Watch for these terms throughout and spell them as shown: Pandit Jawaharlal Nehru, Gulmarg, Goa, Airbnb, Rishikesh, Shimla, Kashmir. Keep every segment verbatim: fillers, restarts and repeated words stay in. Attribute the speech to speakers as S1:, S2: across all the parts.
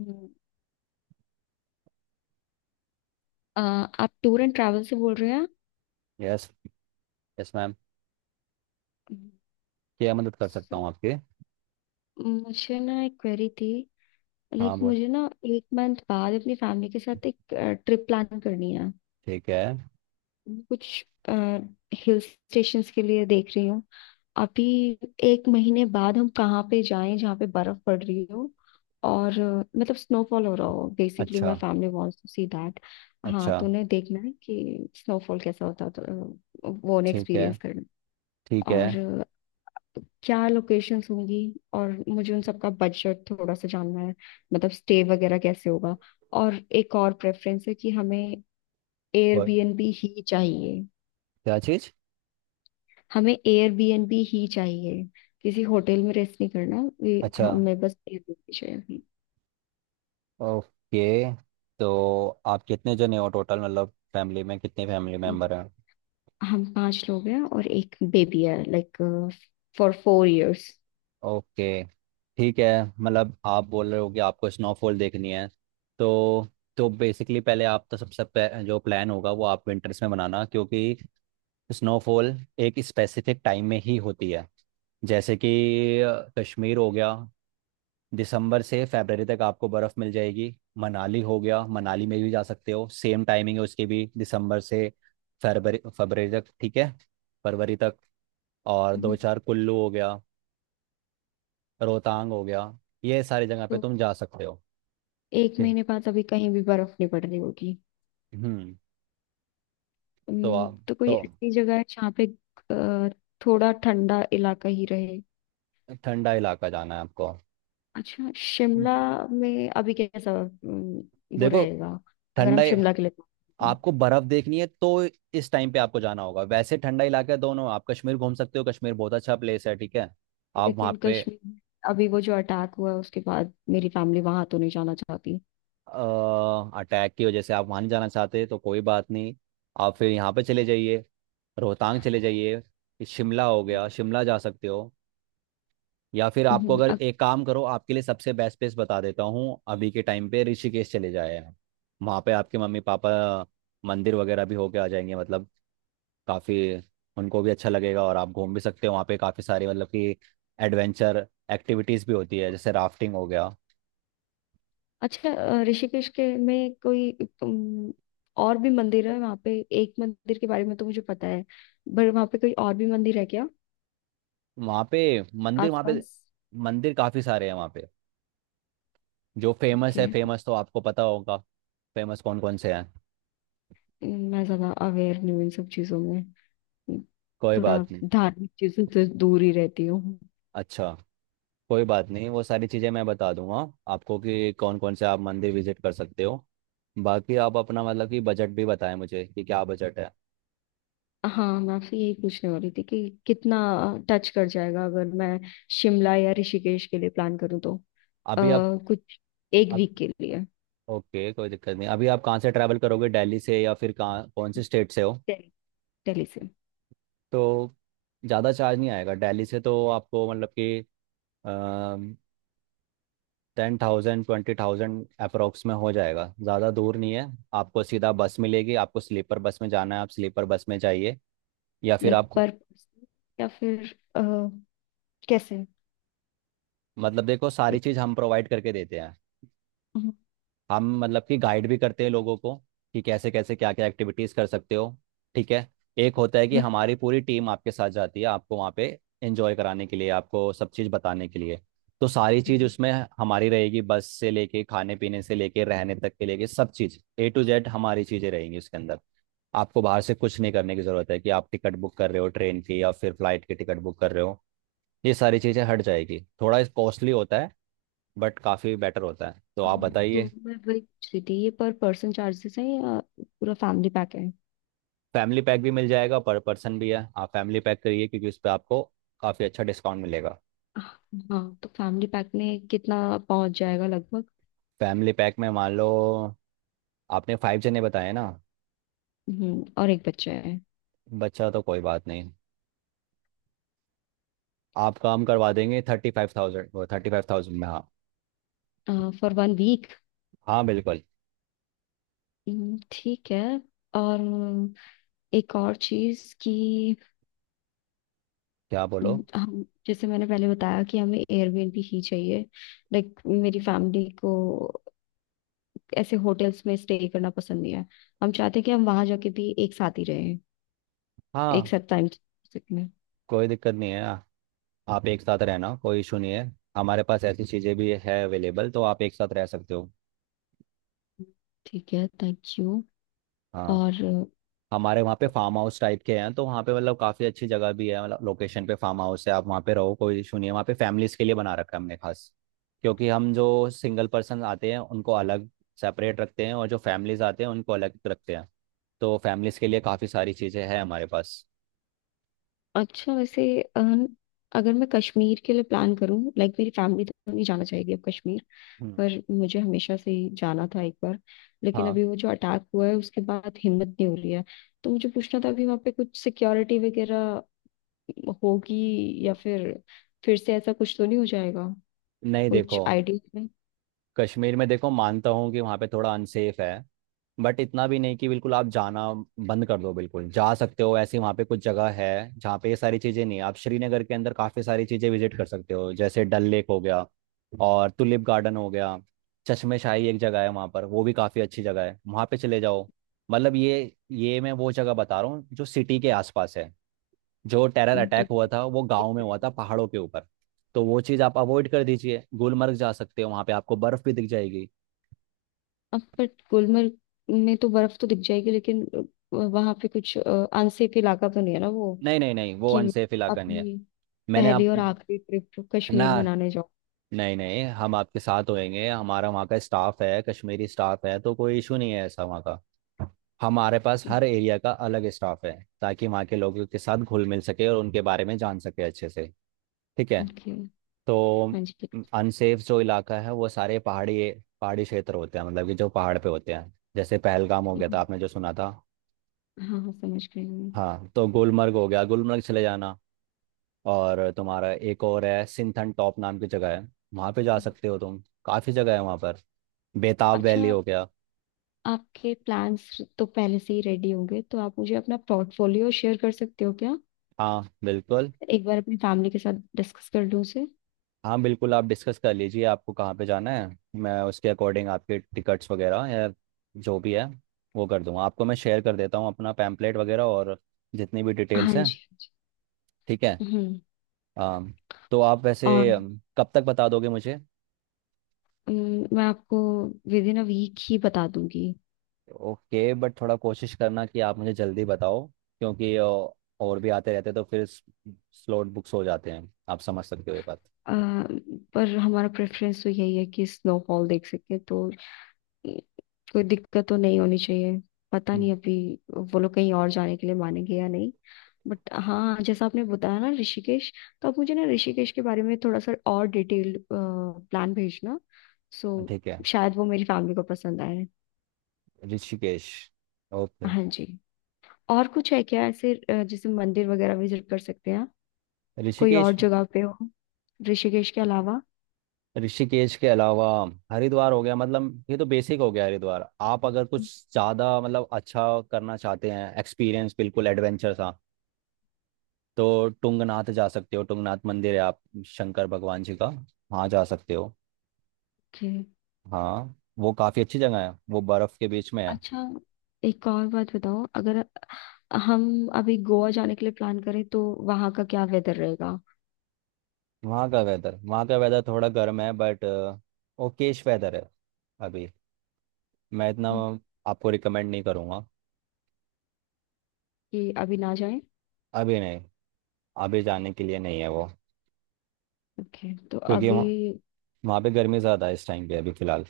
S1: हम्म, अ, आप tour and travel से बोल रहे हैं।
S2: यस। Yes ma'am.
S1: हम्म।
S2: क्या मदद कर सकता
S1: सर,
S2: हूँ आपके।
S1: मुझे ना एक क्वेरी थी।
S2: हाँ
S1: लाइक
S2: बोल।
S1: मुझे ना एक मंथ बाद अपनी फैमिली के साथ एक ट्रिप प्लान करनी है।
S2: ठीक है।
S1: मैं कुछ हिल स्टेशंस के लिए देख रही हूँ अभी। एक महीने बाद हम कहाँ पे जाएं जहाँ पे बर्फ पड़ रही हो और अ, मतलब स्नोफॉल हो रहा हो। बेसिकली
S2: अच्छा।
S1: My family wants to see that. हाँ,
S2: अच्छा।
S1: तो उन्हें देखना है कि स्नोफॉल कैसा होता है, तो अ, वो उन्हें
S2: ठीक है।
S1: एक्सपीरियंस करना
S2: ठीक
S1: है।
S2: है।
S1: और क्या लोकेशंस होंगी और मुझे उन सबका बजट थोड़ा सा जानना है। मतलब स्टे वगैरह कैसे होगा। और एक और प्रेफरेंस है कि हमें
S2: बोल?
S1: एयरबीएनबी ही चाहिए।
S2: क्या चीज़?
S1: हमें एयरबीएनबी ही चाहिए। किसी होटल में रेस्ट नहीं करना, ये
S2: अच्छा।
S1: हमें बस एयरबीएनबी चाहिए।
S2: ओके। तो आप कितने जने हो टोटल, मतलब फैमिली में कितने फैमिली मेम्बर हैं?
S1: हम्म, हम पांच लोग हैं और एक बेबी है, like for four years.
S2: Okay. ठीक है। मतलब आप बोल रहे हो कि आपको स्नोफॉल देखनी है। तो तो बेसिकली पहले आप तो सबसे पह- जो प्लान होगा वो आप विंटर्स में बनाना, क्योंकि स्नोफॉल एक स्पेसिफिक टाइम में ही होती है। जैसे कि अ, कश्मीर हो गया, दिसंबर से फरवरी तक आपको बर्फ़ मिल जाएगी। मनाली हो गया, मनाली में भी जा सकते हो, सेम टाइमिंग है उसकी भी, दिसंबर से फरवरी फरवरी तक। ठीक है, फरवरी तक। और दो चार कुल्लू हो गया, रोहतांग हो गया, ये सारी जगह पे
S1: तो
S2: तुम जा सकते हो।
S1: एक
S2: ठीक।
S1: महीने बाद अभी कहीं भी बर्फ नहीं पड़ रही होगी।
S2: हम्म। तो
S1: हम्म,
S2: आप,
S1: तो कोई
S2: तो
S1: ऐसी जगह है जहाँ पे अ, थोड़ा ठंडा इलाका ही रहे।
S2: ठंडा इलाका जाना है आपको।
S1: अच्छा, शिमला में अभी कैसा हम्म, वो
S2: देखो,
S1: रहेगा, अगर हम
S2: ठंडा
S1: शिमला के लिए बात करें।
S2: आपको बर्फ देखनी है तो इस टाइम पे आपको जाना होगा। वैसे ठंडा इलाका है दोनों, आप कश्मीर घूम सकते हो, कश्मीर बहुत अच्छा प्लेस है। ठीक है,
S1: तो,
S2: आप
S1: लेकिन
S2: वहाँ पे।
S1: कश्मीर अभी वो जो अटैक हुआ है उसके बाद मेरी फैमिली वहां तो नहीं जाना चाहती।
S2: अटैक की वजह से आप वहाँ नहीं जाना चाहते तो कोई बात नहीं, आप फिर यहाँ पे चले जाइए। रोहतांग चले जाइए, शिमला हो गया, शिमला जा सकते हो। या फिर आपको,
S1: हम्म।
S2: अगर
S1: अ-
S2: एक काम करो, आपके लिए सबसे बेस्ट प्लेस बता देता हूँ अभी के टाइम पे, ऋषिकेश चले जाए आप। वहाँ पे आपके मम्मी पापा मंदिर वगैरह भी होके आ जाएंगे, मतलब काफ़ी, उनको भी अच्छा लगेगा और आप घूम भी सकते हो वहाँ पे। काफ़ी सारी मतलब कि एडवेंचर एक्टिविटीज़ भी होती है, जैसे राफ्टिंग हो गया।
S1: अच्छा, अ, ऋषिकेश के में कोई हम्म, और भी मंदिर है वहाँ पे? एक मंदिर के बारे में तो मुझे पता है पर वहाँ पे कोई और भी मंदिर है क्या
S2: वहाँ पे मंदिर वहाँ पे
S1: आसपास?
S2: मंदिर काफ़ी सारे हैं वहाँ पे, जो फेमस
S1: ओके।
S2: है। फेमस तो आपको पता होगा। फेमस कौन कौन से हैं?
S1: मैं ज्यादा अवेयर नहीं हूँ इन सब चीजों में,
S2: कोई
S1: थोड़ा
S2: बात नहीं।
S1: धार्मिक चीजों से दूर ही रहती हूँ।
S2: अच्छा, कोई बात नहीं, वो सारी चीज़ें मैं बता दूंगा आपको कि कौन कौन से आप मंदिर विजिट कर सकते हो। बाकी आप अपना मतलब कि बजट भी बताएं मुझे, कि क्या बजट है।
S1: हाँ, मैं आपसे यही पूछने वाली थी कि कितना टच कर जाएगा अगर मैं शिमला या ऋषिकेश के लिए प्लान करूँ तो अ,
S2: अभी
S1: कुछ एक
S2: आप,
S1: वीक के लिए।
S2: ओके कोई दिक्कत नहीं। अभी आप कहाँ से ट्रैवल करोगे, दिल्ली से, या फिर कहाँ, कौन से स्टेट से हो?
S1: दिल्ली, दिल्ली से।
S2: तो ज़्यादा चार्ज नहीं आएगा दिल्ली से तो आपको, मतलब कि ten thousand twenty thousand approx में हो जाएगा, ज़्यादा दूर नहीं है। आपको सीधा बस मिलेगी, आपको स्लीपर बस में जाना है, आप स्लीपर बस में जाइए, या फिर
S1: लाइक
S2: आप,
S1: पर पर्सन या फिर अ, कैसे?
S2: मतलब देखो सारी चीज़ हम प्रोवाइड करके देते हैं।
S1: हम्म,
S2: हम मतलब कि गाइड भी करते हैं लोगों को, कि कैसे कैसे क्या क्या एक्टिविटीज़ कर सकते हो। ठीक है, एक होता है कि
S1: हम्म,
S2: हमारी पूरी टीम आपके साथ जाती है आपको वहाँ पे एंजॉय कराने के लिए, आपको सब चीज़ बताने के लिए। तो सारी चीज़ उसमें हमारी रहेगी, बस से लेके खाने पीने से लेके रहने तक के लेके सब चीज़ ए टू जेड हमारी चीज़ें रहेंगी उसके अंदर। आपको बाहर से कुछ नहीं करने की ज़रूरत है, कि आप टिकट बुक कर रहे हो ट्रेन की या फिर फ्लाइट की टिकट बुक कर रहे हो, ये सारी चीज़ें हट जाएगी। थोड़ा कॉस्टली होता है, बट काफ़ी बेटर होता है, तो आप
S1: हम्म, तो
S2: बताइए।
S1: मैं वही पूछ रही थी, ये पर पर्सन चार्जेस है या पूरा फैमिली पैक?
S2: फैमिली पैक भी मिल जाएगा, पर पर्सन भी है, आप फैमिली पैक करिए क्योंकि उस पर आपको काफ़ी अच्छा डिस्काउंट मिलेगा।
S1: हाँ, तो फैमिली पैक में कितना पहुंच जाएगा लगभग?
S2: फैमिली पैक में मान लो आपने फाइव जने बताए ना,
S1: हम्म, और एक बच्चा है।
S2: बच्चा तो कोई बात नहीं। आपका हम करवा देंगे थर्टी फाइव थाउजेंड, वो थर्टी फाइव थाउजेंड में। हाँ,
S1: फॉर वन वीक?
S2: हाँ बिल्कुल।
S1: ठीक है। और एक और चीज कि
S2: क्या बोलो?
S1: हम्म, हम, जैसे मैंने पहले बताया कि हमें एयरबीएनबी ही चाहिए। लाइक मेरी फैमिली को ऐसे होटल्स में स्टे करना पसंद नहीं है। हम चाहते हैं कि हम वहां जाके भी एक साथ ही रहें, एक
S2: हाँ,
S1: साथ टाइम में।
S2: कोई दिक्कत नहीं है, आप एक साथ रहना कोई इशू नहीं है, हमारे पास ऐसी चीज़ें भी है अवेलेबल, तो आप एक साथ रह सकते हो।
S1: ठीक है, थैंक यू।
S2: हाँ।
S1: और
S2: हमारे वहाँ पे फार्म हाउस टाइप के हैं, तो वहाँ पे मतलब काफ़ी अच्छी जगह भी है, मतलब लोकेशन पे फार्म हाउस है। आप वहाँ पे रहो, कोई इशू नहीं है वहाँ पे। फैमिलीज के लिए बना रखा है हमने खास, क्योंकि हम जो सिंगल पर्सन आते हैं उनको अलग सेपरेट रखते हैं, और जो फैमिलीज आते हैं उनको अलग रखते हैं। तो फैमिलीज के लिए काफ़ी सारी चीज़ें हैं हमारे पास।
S1: अच्छा, वैसे अ, अगर मैं कश्मीर के लिए प्लान करूं, लाइक मेरी फैमिली तो नहीं जाना चाहेगी अब कश्मीर,
S2: हम्म।
S1: पर मुझे हमेशा से ही जाना था एक बार। लेकिन
S2: हाँ।
S1: अभी वो जो अटैक हुआ है उसके बाद हिम्मत नहीं हो रही है। तो मुझे पूछना था अभी वहाँ पे कुछ सिक्योरिटी वगैरह होगी, या फिर फिर से ऐसा कुछ तो नहीं हो जाएगा?
S2: नहीं
S1: कुछ
S2: देखो,
S1: आइडिया है?
S2: कश्मीर में देखो, मानता हूँ कि वहाँ पे थोड़ा अनसेफ है, बट इतना भी नहीं कि बिल्कुल आप जाना बंद कर दो। बिल्कुल जा सकते हो, ऐसी वहाँ पे कुछ जगह है जहाँ पे ये सारी चीज़ें नहीं है। आप श्रीनगर के अंदर काफ़ी सारी चीज़ें विजिट कर सकते हो, जैसे डल लेक हो गया और टुलिप गार्डन हो गया, चश्मे शाही एक जगह है वहाँ पर, वो भी काफ़ी अच्छी जगह है, वहाँ पे चले जाओ। मतलब ये ये मैं वो जगह बता रहा हूँ जो सिटी के आसपास है। जो टेरर
S1: हम्म, तो
S2: अटैक हुआ था वो
S1: ठीक
S2: गांव में हुआ
S1: रहेगा।
S2: था, पहाड़ों के ऊपर। तो वो चीज़ आप अवॉइड कर दीजिए, गुलमर्ग जा सकते हो, वहां पे आपको बर्फ भी दिख जाएगी।
S1: अब बट गुलमर्ग में तो बर्फ तो दिख जाएगी, लेकिन वहां पे कुछ अनसेफ इलाका तो नहीं है ना वो,
S2: नहीं नहीं नहीं, वो
S1: कि
S2: अनसेफ इलाका नहीं है।
S1: अपनी
S2: मैंने
S1: पहली
S2: आप,
S1: और आखिरी ट्रिप
S2: ना,
S1: कश्मीर मनाने जाओ।
S2: नहीं नहीं, हम आपके साथ होएंगे, हमारा वहाँ का स्टाफ है, कश्मीरी स्टाफ है, तो कोई इशू नहीं है ऐसा वहाँ का। हमारे पास हर एरिया का अलग स्टाफ है, ताकि वहाँ के लोगों के साथ घुल मिल सके और उनके बारे में जान सके अच्छे से। ठीक है।
S1: ओके।
S2: तो
S1: हाँ जी।
S2: अनसेफ जो इलाका है वो सारे पहाड़ी पहाड़ी क्षेत्र होते हैं, मतलब कि जो पहाड़ पे होते हैं, जैसे पहलगाम हो गया था आपने जो सुना था।
S1: हाँ हाँ, समझ गई मैं।
S2: हाँ, तो गुलमर्ग हो गया, गुलमर्ग चले जाना, और तुम्हारा एक और है, सिंथन टॉप नाम की जगह है, वहाँ पे जा सकते हो तुम, काफ़ी जगह है वहाँ पर, बेताब वैली
S1: अच्छा,
S2: हो गया।
S1: आपके प्लान्स तो पहले से ही रेडी होंगे, तो आप मुझे अपना पोर्टफोलियो शेयर कर सकते हो क्या?
S2: हाँ बिल्कुल।
S1: एक बार अपनी फैमिली के साथ डिस्कस कर लूँ उसे।
S2: हाँ बिल्कुल, आप डिस्कस कर लीजिए, आपको कहाँ पे जाना है मैं उसके अकॉर्डिंग आपके टिकट्स वगैरह, या जो भी है वो कर दूंगा। आपको मैं शेयर कर देता हूँ अपना पैम्पलेट वगैरह, और जितनी भी
S1: हाँ
S2: डिटेल्स है।
S1: जी, हाँ जी।
S2: ठीक है।
S1: हम्म।
S2: अम, तो आप वैसे
S1: और
S2: अम, कब तक बता दोगे मुझे?
S1: अम, मैं आपको विद इन अ वीक ही बता दूंगी।
S2: ओके, बट थोड़ा कोशिश करना कि आप मुझे जल्दी बताओ, क्योंकि अ, और भी आते रहते तो फिर स्लॉट बुक्स हो जाते हैं, आप समझ सकते हो ये बात।
S1: अ, पर हमारा प्रेफरेंस तो यही है कि स्नोफॉल देख सके, तो कोई दिक्कत तो नहीं होनी चाहिए। पता
S2: हम्म,
S1: नहीं अभी वो लोग कहीं और जाने के लिए मानेंगे या नहीं, बट हाँ, जैसा आपने बताया ना ऋषिकेश, तो आप मुझे ना ऋषिकेश के बारे में थोड़ा सा और डिटेल्ड प्लान भेजना, सो
S2: ठीक है।
S1: शायद वो मेरी फैमिली को पसंद आए।
S2: ऋषिकेश। ओके।
S1: हाँ जी। और कुछ है क्या ऐसे, अ, जैसे मंदिर वगैरह विजिट कर सकते हैं आप? कोई और
S2: ऋषिकेश,
S1: जगह पे हो ऋषिकेश के अलावा?
S2: ऋषिकेश के अलावा हरिद्वार हो गया, मतलब ये तो बेसिक हो गया हरिद्वार। आप अगर कुछ ज़्यादा मतलब अच्छा करना चाहते हैं एक्सपीरियंस, बिल्कुल एडवेंचर सा, तो टुंगनाथ जा सकते हो, टुंगनाथ मंदिर है आप, शंकर भगवान जी का, वहाँ जा सकते हो।
S1: ओके।
S2: हाँ, वो काफ़ी अच्छी जगह है, वो बर्फ़ के बीच में है।
S1: अच्छा, एक और बात बताओ, अगर हम अभी गोवा जाने के लिए प्लान करें तो वहाँ का क्या वेदर रहेगा?
S2: वहाँ का वेदर, वहाँ का वेदर थोड़ा गर्म है, बट ओकेश वेदर है। अभी मैं इतना आपको रिकमेंड नहीं करूँगा।
S1: कि अभी ना जाएं?
S2: अभी नहीं, अभी जाने के लिए नहीं है वो,
S1: ओके, तो
S2: क्योंकि
S1: अभी?
S2: वहाँ, वहाँ पे गर्मी ज़्यादा है इस टाइम पे अभी फ़िलहाल।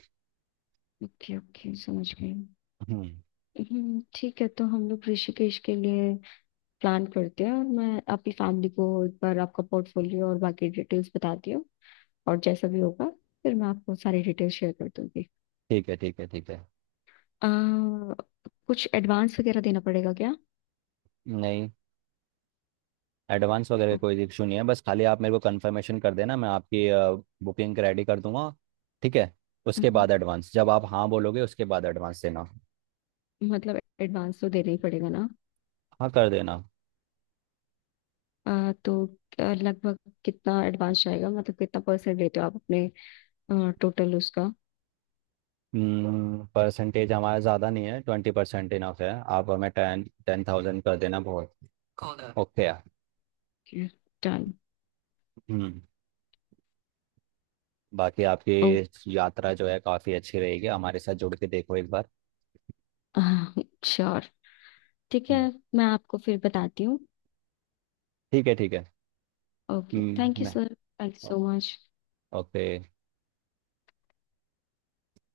S1: ओके ओके, समझ गई।
S2: हम्म,
S1: हम्म, ठीक है, तो हम लोग ऋषिकेश के लिए प्लान करते हैं और मैं आपकी फैमिली को एक बार आपका पोर्टफोलियो और बाकी डिटेल्स बताती हूँ, और जैसा भी होगा फिर मैं आपको सारी डिटेल्स शेयर कर दूंगी।
S2: ठीक है, ठीक है, ठीक है।
S1: आ, कुछ एडवांस वगैरह देना पड़ेगा क्या?
S2: नहीं, एडवांस वगैरह
S1: ओ।
S2: कोई इशू नहीं है, बस खाली आप मेरे को कंफर्मेशन कर देना, मैं आपकी बुकिंग रेडी कर दूंगा। ठीक है। उसके
S1: हम्म,
S2: बाद एडवांस, जब आप हाँ बोलोगे उसके बाद एडवांस देना।
S1: मतलब एडवांस तो देना ही पड़ेगा ना?
S2: हाँ, कर देना।
S1: आ, तो आ, लगभग कितना एडवांस जाएगा? मतलब कितना परसेंट लेते हो आप अपने टोटल उसका?
S2: परसेंटेज हमारा ज़्यादा नहीं है, ट्वेंटी परसेंट इनफ है। आप हमें टेन टेन थाउजेंड कर देना बहुत। ओके।
S1: डन।
S2: हम्म। बाकी आपकी
S1: ओ।
S2: यात्रा जो है काफ़ी अच्छी रहेगी हमारे साथ जुड़ के, देखो एक बार।
S1: श्योर। ठीक है,
S2: हम्म,
S1: मैं आपको फिर बताती हूँ।
S2: ठीक है, ठीक है।
S1: ओके,
S2: हम्म,
S1: थैंक यू
S2: मैं,
S1: sir, thank you so much.
S2: Okay.